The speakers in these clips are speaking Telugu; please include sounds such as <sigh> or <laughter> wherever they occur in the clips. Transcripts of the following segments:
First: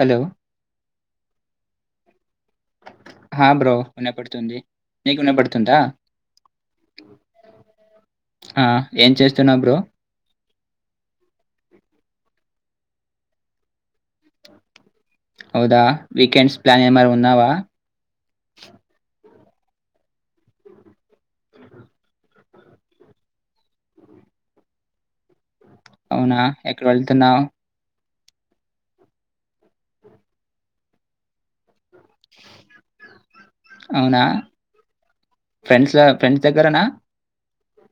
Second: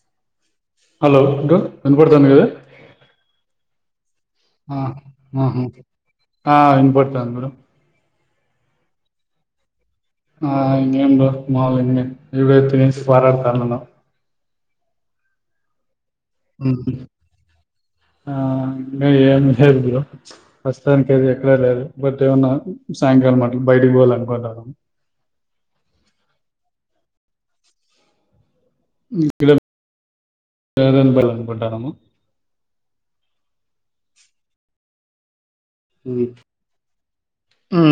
హలో హలో టు వినపడతుంది కద ఆ! బ్రో వినపడుతుంది. ఆ నీకు వినపడుతుందా? ఆ ఇనపడుతాంది బ్రో ఆ ఏం చేస్తున్నావ్ బ్రో వివ స్రఫారెర్ కాలేల్ నో అవునా వీకెండ్స్ ప్లాన్ ఏమైన ఉన్నావా ఆ ఇంకా ఏం లేదు బ్రో ప్రస్తుతానికి అది ఎక్కడ లేదు. బట్ ఏమన్నా సాయంకాలం అట్ల బయటకి పోవాల అనుకుంటాను. అవునా ఎక్కడ వెళతున్నావు ఇక్కడె రెగపల్లి అనుకుంటున్నాము అవునా ఫ్రెండ్స్ లో ఫ్రెండ్స్ దగ్గరనా హు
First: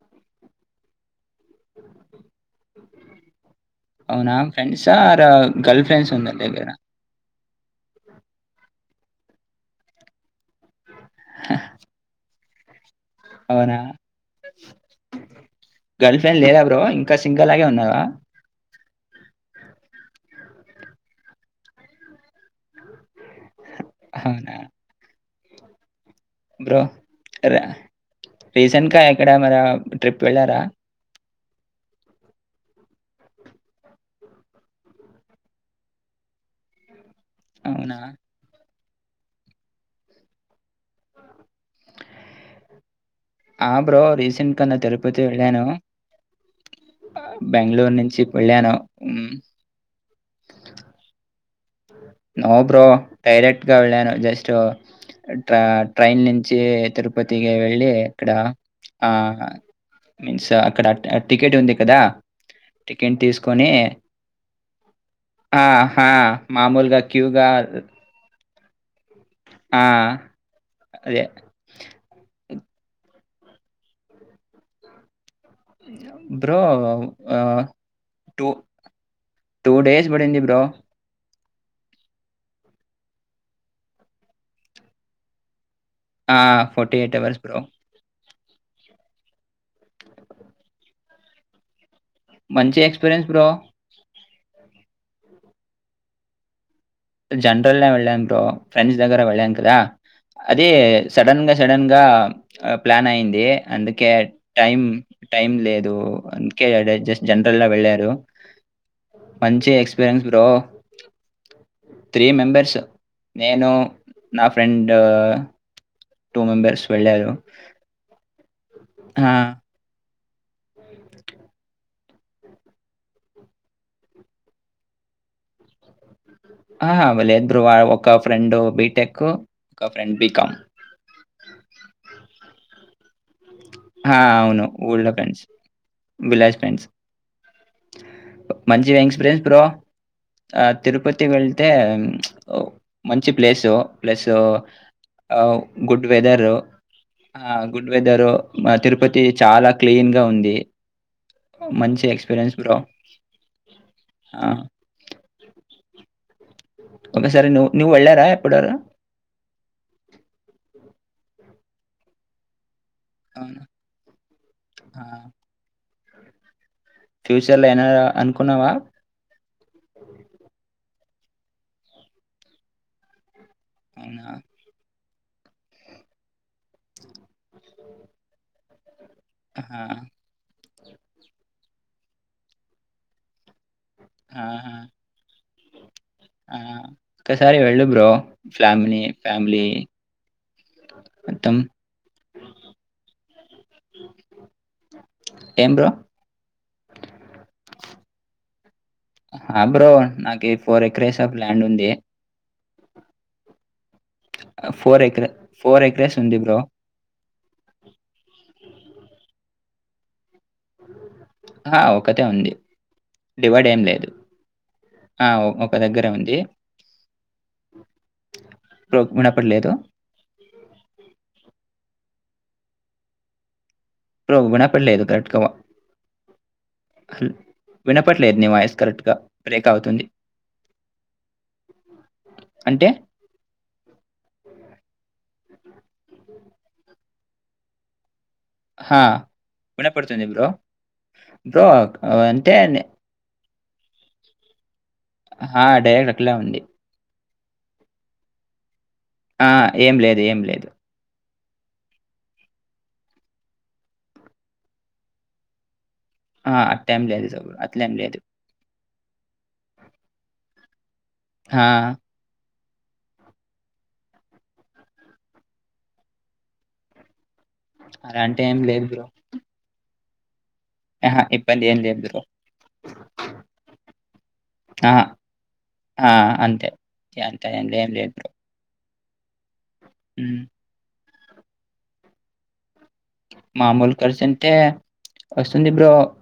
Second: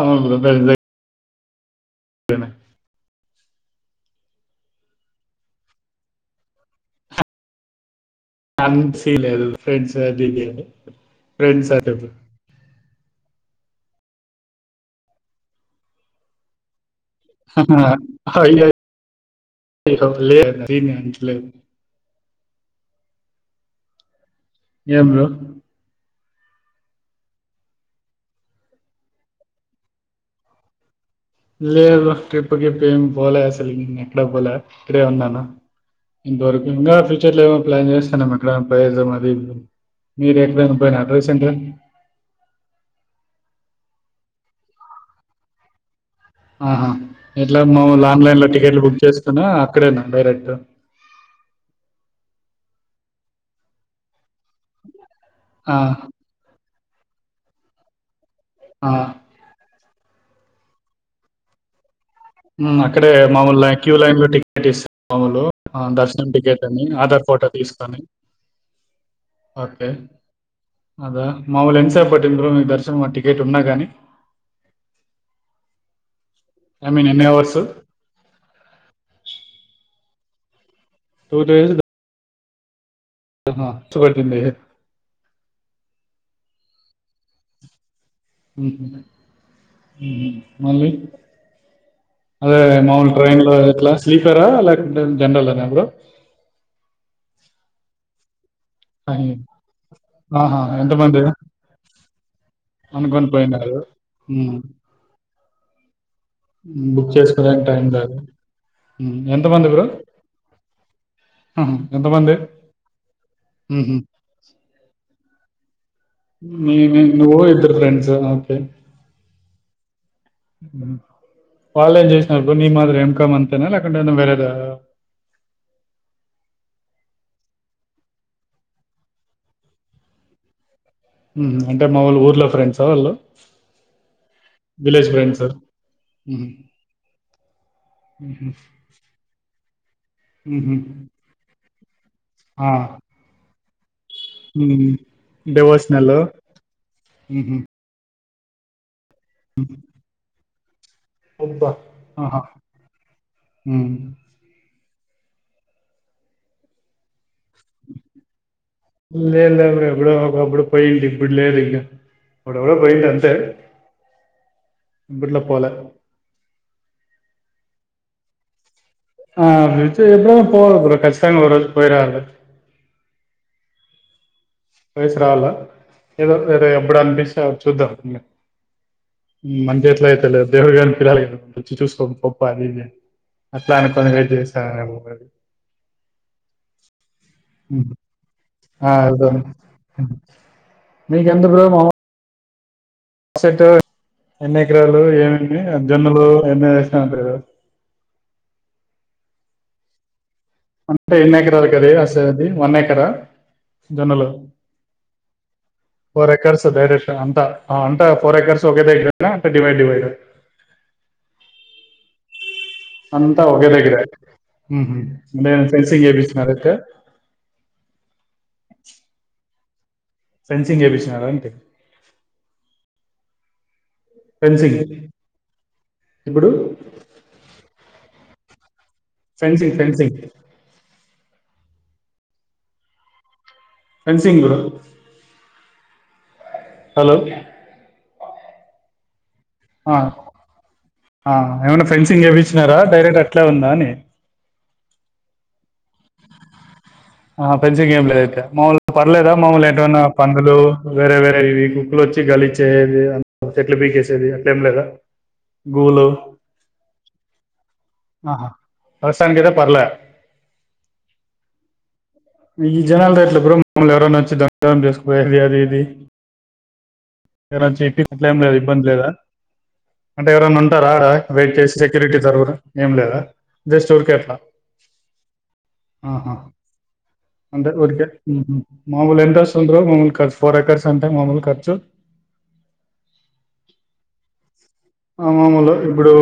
అవును బ్రో ఇట్లనే అవునా ఫ్రెండ్స్ ఆర్ గర్ల్ ఫ్రెండ్స్ ఉందగర అంత సీన్ లేదు ఫ్రెండ్స్ అది ఫ్రెడ్స్ అయి అవునా గర్ల్ ఫ్రెండ్ లేద బ్రో ఇన్ అ బ లే క్లీన్ అంట్లేదు అ బ్రో బ్రో ర రీసెంట్గా ఎక్కడ మీర ట్రిప్ వెళ్ళారా లేదు బ్రో ట్రిప్పు గిప్పు ఏమి పోలే అసలు నేను ఎక్కడ పోలే ఇక్కడే ఉన్నాను ఇంతవరకు ఇంగా ట్రి టికెట్ లేమి ప్లాన్ అవునా! చేస్తున్నామక్కడ బ మాది మీరు ఎక్కడ పోయినా అడ్రైస్ంట ఆ బ్రో రీసెంట్ క నా తిరుపతి వెళ్ళాను ఆహా ఎట్లా బెంగుళూరు మాములు నుంచి ఆన్లైన్ లో వెళ్ళాను. టికెట్లు బుక్ హ్మ్. చేసుకున అక్కడేనా డైరెట్టూ నో బ్రో డైరెక్ట్గా వెళ్లాను జస్ ట్ ట్ర ఆ ట్రైన్ నుంచి తిరుపతికే వెళ్ళి ఇక్కడ ఆ మీన్స్ అక్కడ టికెట్ ఉంది కదా మ్మ్ అక్కడే టికెట్ తీసుకొని మామూలు క్యూ లైన్ లో టికెట్ ఇస్తారు ఆ హా దర్శనం టికెట్ అని మామూలుగా ఆధార్ క్యూగా పోటో తీసుకుని ఆ ఓకే అదే అదా మాముూలు ఎన్సేపట్టింది బ్రో మీక్ దర్శనమా టికెట్ ఉన్నా కాగాని బ్రో ఆ టూ టూడేస్ బడింది ఇ బ్రో తూ తౌసా బా ఆహా తు బట్టింది ఆ ఫోర్టీ ఎయిట్ అవర్స్ బ్రో మళీ అదే మంచి మాౌలు ఎక్స్పీరియన్స్ ట్రైన్ బ్రో లో ఎట్లస్ స్లీపరా లేకుంటే జనరల్ న బ్రో జనరల్ లో వెళ్లాన్ బ్రో ఫ్రెండ్స్ దగ్గర వెళ్ళాను కదా ఆహా అదే ఎంతమంది సడన్ గా సడన్ గా ప్లాన్ అనుకొని అయింది పోయినారు అందుకే మ్మ్. టైమ్ టైం లేదు అందుకే బుక్ జస్ట్ జనరల్ చేసుకోడానికి గా టైం వెళ్ళారు లేదు మ్మ్. ఎంతమంది మంచి బ్రో ఎక్స్పీరియన్స్ బ్రో ఆహా, త్రీ ఎంతమంది మెంబర్స్ నేను మ్మ్. నా ఫ్రెండ్ స మీ వీధిలో కూడా ఇద్దరు ఫ్రెండ్స్ నాకి ఆ! వాళ్ళు ఏం చేసినారు నీ మాదిరి ఇన్కమ్ అంతేనా లేకుంటే ఏమైనా వేరేదా. ఆ వాళ్ళిద్రూ ఒక ఫ్రెండ్ బిటెక్, ఒక ఫ్రెండ్ బీకామ్. అంటే మా ఊర్లో ఫ్రెండ్స వాళ్ళు. హా అవును ఊళ్ళో ఫ్రెండ్స్, బిలాజ్ ఫ్రెండ్స్. మంచి ఎంగ్స్పిరియన్స్ బ్రో ఆ తిరుపతి వెళ్తే ఆ మంచి place. Plus good devotional weather ఆ గుడ్ వెదరు. బా తిరుపత్. టే చాలా క్లీన్ గా ఉంది. అబ్బా మంచి ఆహా ఎక్స్పీరియన్స్ బో హ్మ్ ఆ. ఓనిస్. లే లే లే ఎప్పుడో ఒకప్పుడు పోయింది. ఇప్పుడ్ లేదింక ఎప్పుడో. ఎప్పుడో పోయింది అంతే అవునా! ఆ! ఇప్పట్లో పోలే. ఫ్యూచర్ లైనా అనుకున్నావా. ఆ ఫ్యూచర్ లో పోవాలే ఖచ్చితంగా ఒకరోజు పోయిరావలే. అవునా. వయసు రావాలా ఏదో ఏదో ఎప్పుడ్ అనిపిస్తే అప్పుడు చూద్దాం ఇగ. ఆహా! మంచిగా ఎట్ల అయితే అట్లా. దేవరు గాని <unintelligible> వచ్చి చూసుకోండి గొప్ప అది ఇది అని. అట్లా అనుకొని వెయిట్ ఆహా చేస్తానేమో మరి ఆ ఒక్కసారి వెళ్ళు హ్మ్ బ్రో. ఆ ఫ్యామిలీ బ్రో ఫ్యామిలీ మీకెంత మొత్తం బ్రో మామూల్. సేట్ ఎన్ని ఎకరాలు ఏం <unintelligible> బ్రో? జొన్నలు ఎన్ని వేసిన అంటారు గా. ఆ బ్రో అంటే నాక్. అంటే ఎన్ని ఎకరాలు ఖరీద్ అస్తది అది. వన్ఎకరా జొన్నలు ఎకర ఎకరేస్ ఫోర్ ఉంది బ్రో. ఎకర్స్ డైరెట్ అంటా ఆ అంటే ఫోర్ ఎకర్స్. <unintelligible> అంత డివైడ్ డివైడ్ హా ఓక్ ఒక్కతే ఉంది అంతా డివైడ్ ఒకే ఏం దగ్గర లేదు మ్మ్. ఆ నేను ఒక ఫెన్సింగ్ దగ్గర ఉంది చేయించినారు అయితే ఉన్నప్పుడు లేదు. సెన్సింగ్ చేపించినారా దాన్కి. బ్రో ఫెన్సింగ్ వినపడలేదు కరెక్ట్ వా ఇప్పుడు హల్ వినపట్లేదు నీ వాయిస్. కరెక్ట్. Finishing finishing. అంటే రాంసింగ్ లో హలో హా ఆ ఆ బ్రో ఏమనా ఫెన్సింగ్ అంటే ఏపించినార డైరెక్ట్ అట్ అట్లా ఉందా అని ఆ డైరెక్ట్ అట్లే ఉంది హ పెన్సింగ్ ఏం లేదు బ్రో మాములుగ్ పర్లేదా ఆ! మమ్మల్ని ఏం ఏంటన్నా లేదు. ఏం పందులు లేదు. వేరే వేరే య ఇవి కుక్లు వచ్చి గలిచ్చేది <unintelligible> చెట్లు పీకేసేది అట్లేం లేదా గూలు ఆ అట్టేం లేదు బ్రో అట్లెం లేదు వస్ ఇట్లాంటిదే పర్లే ఆ ఈ జనాలు తో ఎట్ల బ్రో మమ్మల్ని ఎవరన్న వచ్చి <unintelligible> తనం చేసుకుపోయేది అది ఇది మెరంచెట్టి <unintelligible> అలా అట్లే ఏం అంటే లేదు ఇబ్బంది బ్రో. లేదా అంటే ఎవరన్న ఉన్ త రారా అహా! వెయిట్ ఇబ్బంది చేసి ఏం లేదు సెక్యూరిటీ బ్రో. జరురు ఏం లేదా జస్ట్ ఉరి కేేట్లా అహా! ఆ! ఆహా అంతే. అంతే అంటే అండి. ఏం ఉరికే లేదు బ్రో. మామూల్ ఎంతోస్ ఎం బ్రో <unintelligible> హ్మ్. ఫోర్ ఎక్కర్స్ మామూలు ఖర్చు మామూలు ఖర్చు అంటే ఆ మామూలు ఇప్పుడు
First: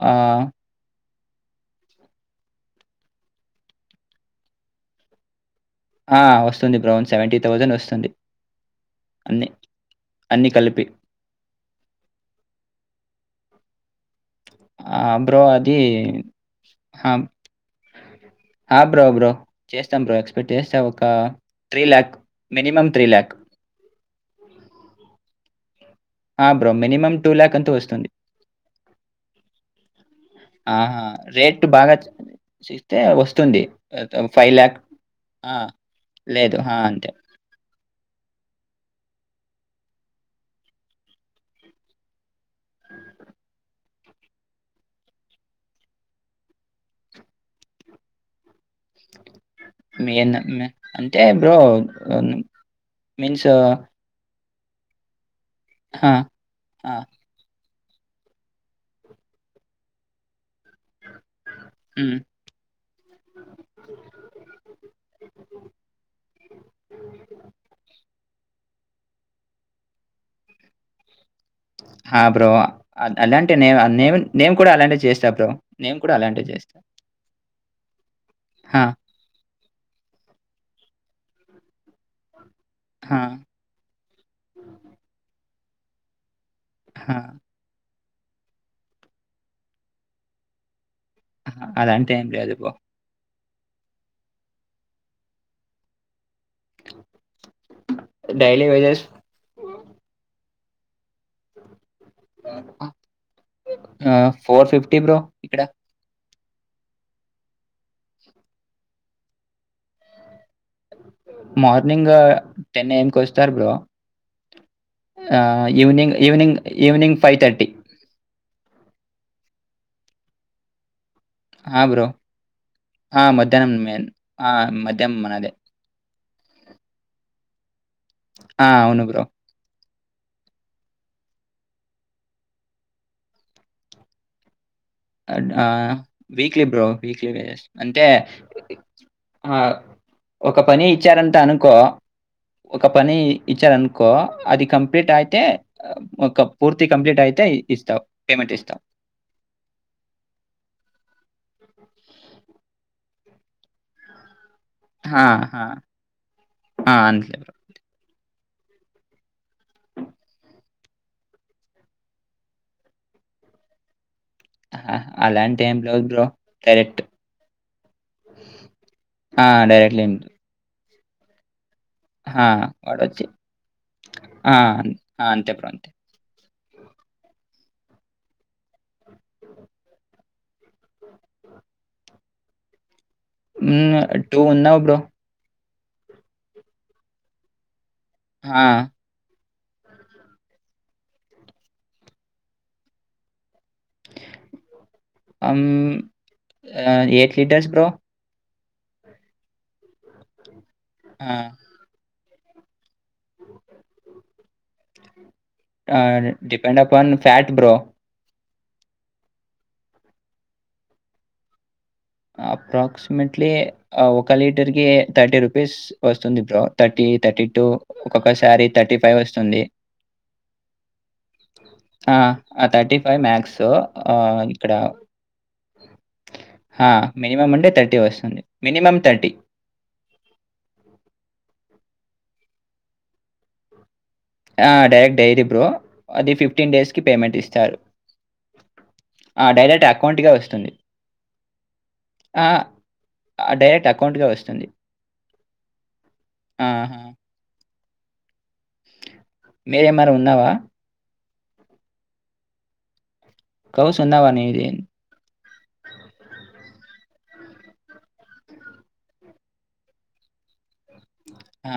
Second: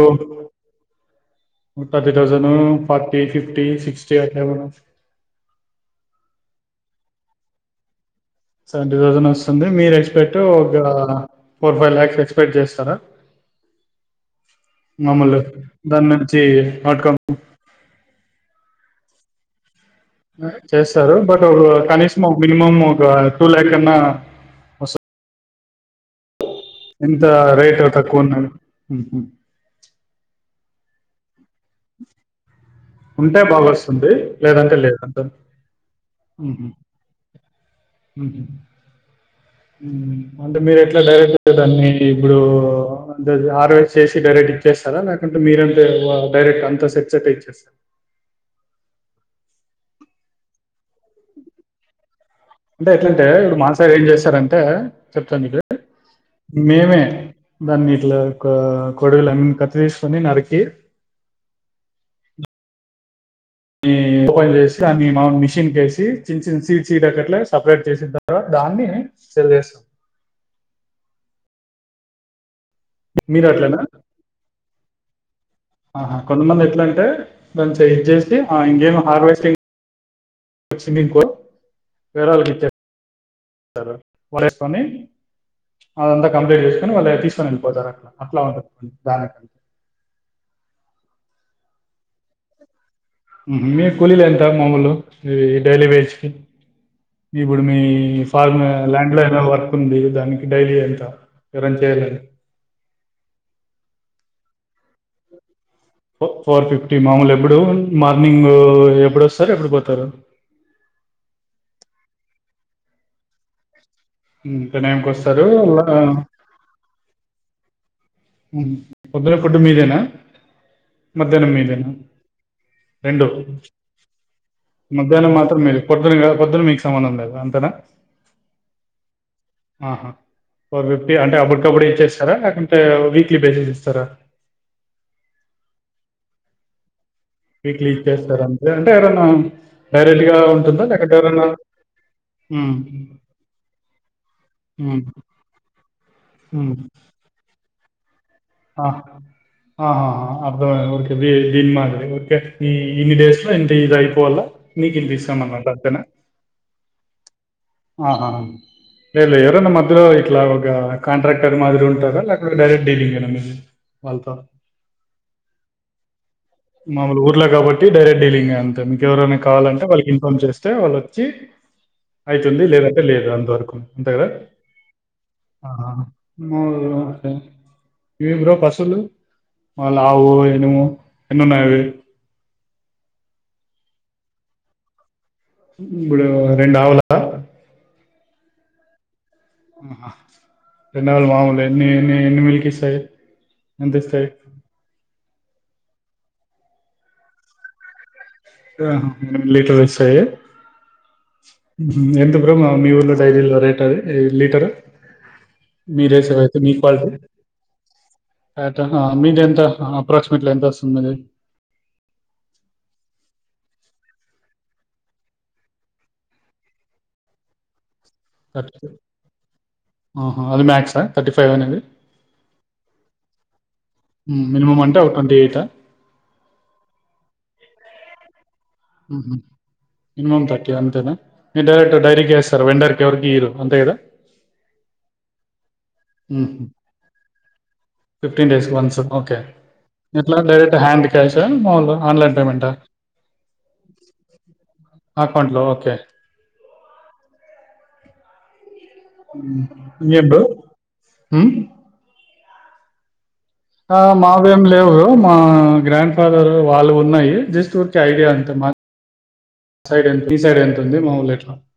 thirty thousand forty fifty sixty అట్లేమన్న వస్ ఆ వస్తుంది బ్రౌన్ సెవెంటీ థౌజండ్ వస్తుంది సెవెంటీ థౌజండ్ అన్నీ, వస్తుంది మీరు ఎక్స్పెక్ట్ అన్నీ ఒక కలిపి. ఫోర్ ఫైవ్ లాక్స్ ఎక్స్పెక్ట్ చేస్తారా ఆ! మాములు బ్రో అది దానించి ఆ! అకౌంట్ ఆ! బ్రో బ్రో చేస్తాం బ్రో. ఎక్స్‌పెక్ట్ చేస్తా ఒక చేస్తారు బట్ ఒక కనీసం ఒక మినిమం మినిమమ్ ఒక టూ ల్యాక్ అన్న వస ఆ బ్రో మినిమం టూ ల్యాక్ అంతా రేట్ వస్తుంది తక్కువ ఉన్నది ఆహా రెట్ టు బాగా <unintelligible> చేస్తే ఉంటే వస్తుంది బాగా ఆ వస్తుంది హు ఫైవ్ లేదంటే ల్యాక్ లేదు అంతే ఆ లేదు హ అంతే హ్మ్ అంటే మీరు ఎట్లా డైరెక్ట్ దాన్ని ఇప్పుడు అ ఆర్వే చేసి డైరెక్ట్ ఇచ్చేస్తారా లేకుంటే మీరంత <unintelligible> డైరెక్ట్ అంత సెట్సెట్ ఇచ్చేస్తారు మీ అన్న ఇంగ అంటే బ్రో అంటే ఎట్లంటే మీన్స్ ఇప్పుడు మా సైడ్ ఏం చేస్తరంటే చెప్తన్ మీకు ఆ! ఆ! మేమే దాన్ని ఇట్లా కో కొడలన్ని కత్తి తీసుకొని నరికి హుమ్ హుమ్ ఓపెన్ చేసి దాన్ని మా మిషన్ కేసి చిన్న చిన్న సీడ్ సీడ్ కట్ల సపరేట్ చేసిన తర్వాత దాన్ని సేల్ హా బ్రో ఆ మీరు గన్నంటే అట్లేనా నేన్ నేన్ కూడా అలాగే చేస్త బ్రో నేను కూడా ఆహా అలాంటివి కొంతమంది చేస్తా. ఎట్లాంటే దాన్ని చేంజ్ చేసి ఆ ఇంకేం హార్వెస్టింగ్ స్విమ్మింగ్ కు ఎవరెవరు ఆ! ఎల్తారు వలేస్కొని ఆ ఉండు కంప్లీట్ చేసుకుని వాళ్ళు ఆ! తీస్కొని వెళ్లిపోతారు అట్లా అట్లా ఉంటది ప్లాన్ వచ్చి అదంతే అండి అది గుడా మీ కూలీలు ఎంత మాముూలు డైలీ వైజ్ కి ఇప్పుడు మీ ఫార్మ్ డైలీ వేజెస్ ల్యాండ్ లో అయినా వర్క్ ఉంది దానికి డైలీ ఎంత ఎవరైనా చేయాలని ఆ ఫోర్ ఫిఫటీ టిబ్రో ఇక్కడ ఫోర్ ఫిఫ్టీ మాముూలు ఎప్పుడు మార్నింగ్ ఎప్పుడు వస్తారు ఎప్పుడు పోతారు మార్నింగ్ టెన్ ఎ ఎమ్ కి వస్తారు బ్రో టైంకి ఆ వస్తారు evening evening evening five thirty పొద్దున ఫుడ్డు మీదేనా మధ్యాహ్నం ఆ! మీలినా బ్రో. ఆ! రెండు మధ్యాహ్నం మేన్ ఆ! మద్యం మధ్యాహ్నం మనదే. మాత్రం మీలిద్దు పొద్దు మీకు సంబంధం లేదా అ కద ఆ అవును బ్రో ఆహా ఫోర్ ఫిఫ్టీ అంటే అప్పటికప్పుడు ఇచ్చేస్తారా లేకంటే వీక్లీ బేసిస్ ఇస్తారా weekly bro weekly wages weekly అంటే ఇచ్చేస్తారా అంతే అంటే ఎవరన్నా డైరెక్ట్గా ఒక ఉంటుందా పని లేకుంటే ఇచ్చారంత అనుకో ఒక పని ఇచ్చారనుకో అది కంప్లీట్ ఎవరన్నా అయితే ఒక పూర్తి కంప్లీట్ అయితే ఇస్తావు పేమెంట్ ఇస్తాం ఆ అబ్క ద మాదిక ఇన్ని డేస్ లో ఇంత ఇది అయిపోవాలా హా అలే బ ఆ లే లే ఎవరో నామ్ మాధ ఇట్లా ఒక కాంట్రాక్టర్ మాది ఉంటారా లే అక్కడ డైరెట్ డీలింగేనా అ వాళ్ళతో అహా! అలాంటేం లేదు బ్రో. డైరెక్ట్. మాములు ఊర్లో కాబట్టి డైరెక్ట్ డీలింగ్ అంతే మీక ఎవరైనా ఆ! కావాలంటే డైరెక్ట్ వాళ్ళకి లింక్. ఇన్ఫార్మ్ చేస్తే వాళ్ళు చి ఆ! అయితుంది లేదంటే వాడొచ్చి లేదు అంతవరకు అంతే కదా ఆ! ఆ! అంతే బ్రో అంతే. మాలోటె ఇవి బ్రో పశులు మాల ఆవు ఎనుము ఎన్ని ఉన్నాయివి టూ ఉన్నావ్ బ్రో ఇప్పుడు రెండు ఆవలా హా ఆహా రెండావులు మాముూలు ఎన్ని ఎన్ని ఎన్ని మిలికిస్తాయి ఎంతస్తే అమ్ ఎట్ లీటర్స్ ప్రో ఆ లీటర్ వ ఆ! <unintelligible> ఎంత ఇప్పు మీ ఊర్లో డైరీలు వరేటది లీటర్ డిపెండ్ అప్ అన్ ఫ్యాట్ బ్రో అ మీది ఎంత అప్రాక్సమేట్లీ ఎంత వస్తుంది మీది అప్రాక్సిమేట్లీ ఒక లీటర్ కి థర్టీ రూపీస్ వస్తుంది బ్రో థర్టీ థర్టీ టూ ఒక్కొక్కసారి థర్టీ ఫైవ్ వస్తుంది ఆహా అది మ్యాక్సా థర్టీ ఫైవ్ అనేది ఆ ఆ థర్టీ ఫైవ్ మ్యాక్స్ అ ఇక్కడ మినిమం అంటే ఒక ట్వంటీ ఎయిటా మినిమం అంటే థర్టీ వస్తుంది minimum మమమ్ thirty one direct dairy వస్తారు వెండర్కి ఎవరికి ఈరు అంతే కదా ఆ డైరెక్ట్ డైరి బ్రో అది డేస్‌కి పేమెంట్ ఇస్తారు. ఫిఫ్టీన్ డేస్ వన్స్ ఓకే ఆ! డైరెక్ట్ అకౌంట్‌గా ఎట్లా వస్తుంది. డైరెక్ట్ హ్యాండ్ క్యాష మాలు ఆన్లైన్ ఆ! పేమెంట్ డైరెక్ట్ అకౌంట్‌గా వస్తుంది. అకౌంట్లో ఓకే ఆహా! మీరేమన్నా ఇంగేమ్ బ్రో ఉన్నావా? హ కౌస్ ఆ ఉన్నావా మావేం నీది? లేవు మా గ్రాండ్ ఫాదర్ వాళ్ళవి ఉన్నాయి, జస్ట్ ఊరికే ఐడియా అంతే మా సైడ్ ఎంత, మీ సైడ్ ఎంత ఉంది మాములు ఆ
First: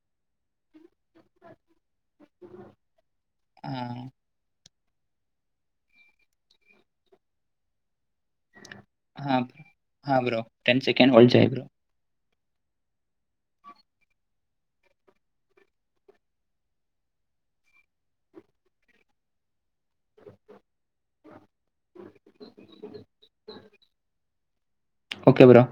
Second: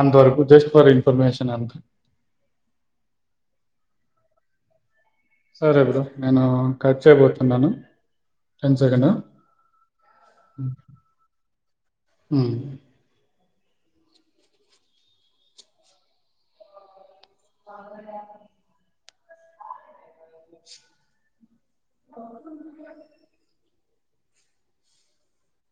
అంతవరకు జస్ట్ ఫర్ ఇన్ఫర్మేషన్ అంత ఆ సరే బ్రో నేను కట్ చేయబోతున్నాను టెన్ సెకండ్ బ్ర బ్రో టెన్ సెకం ఒజాయి బ్ర అ అ ఓ ఓకే బ్రో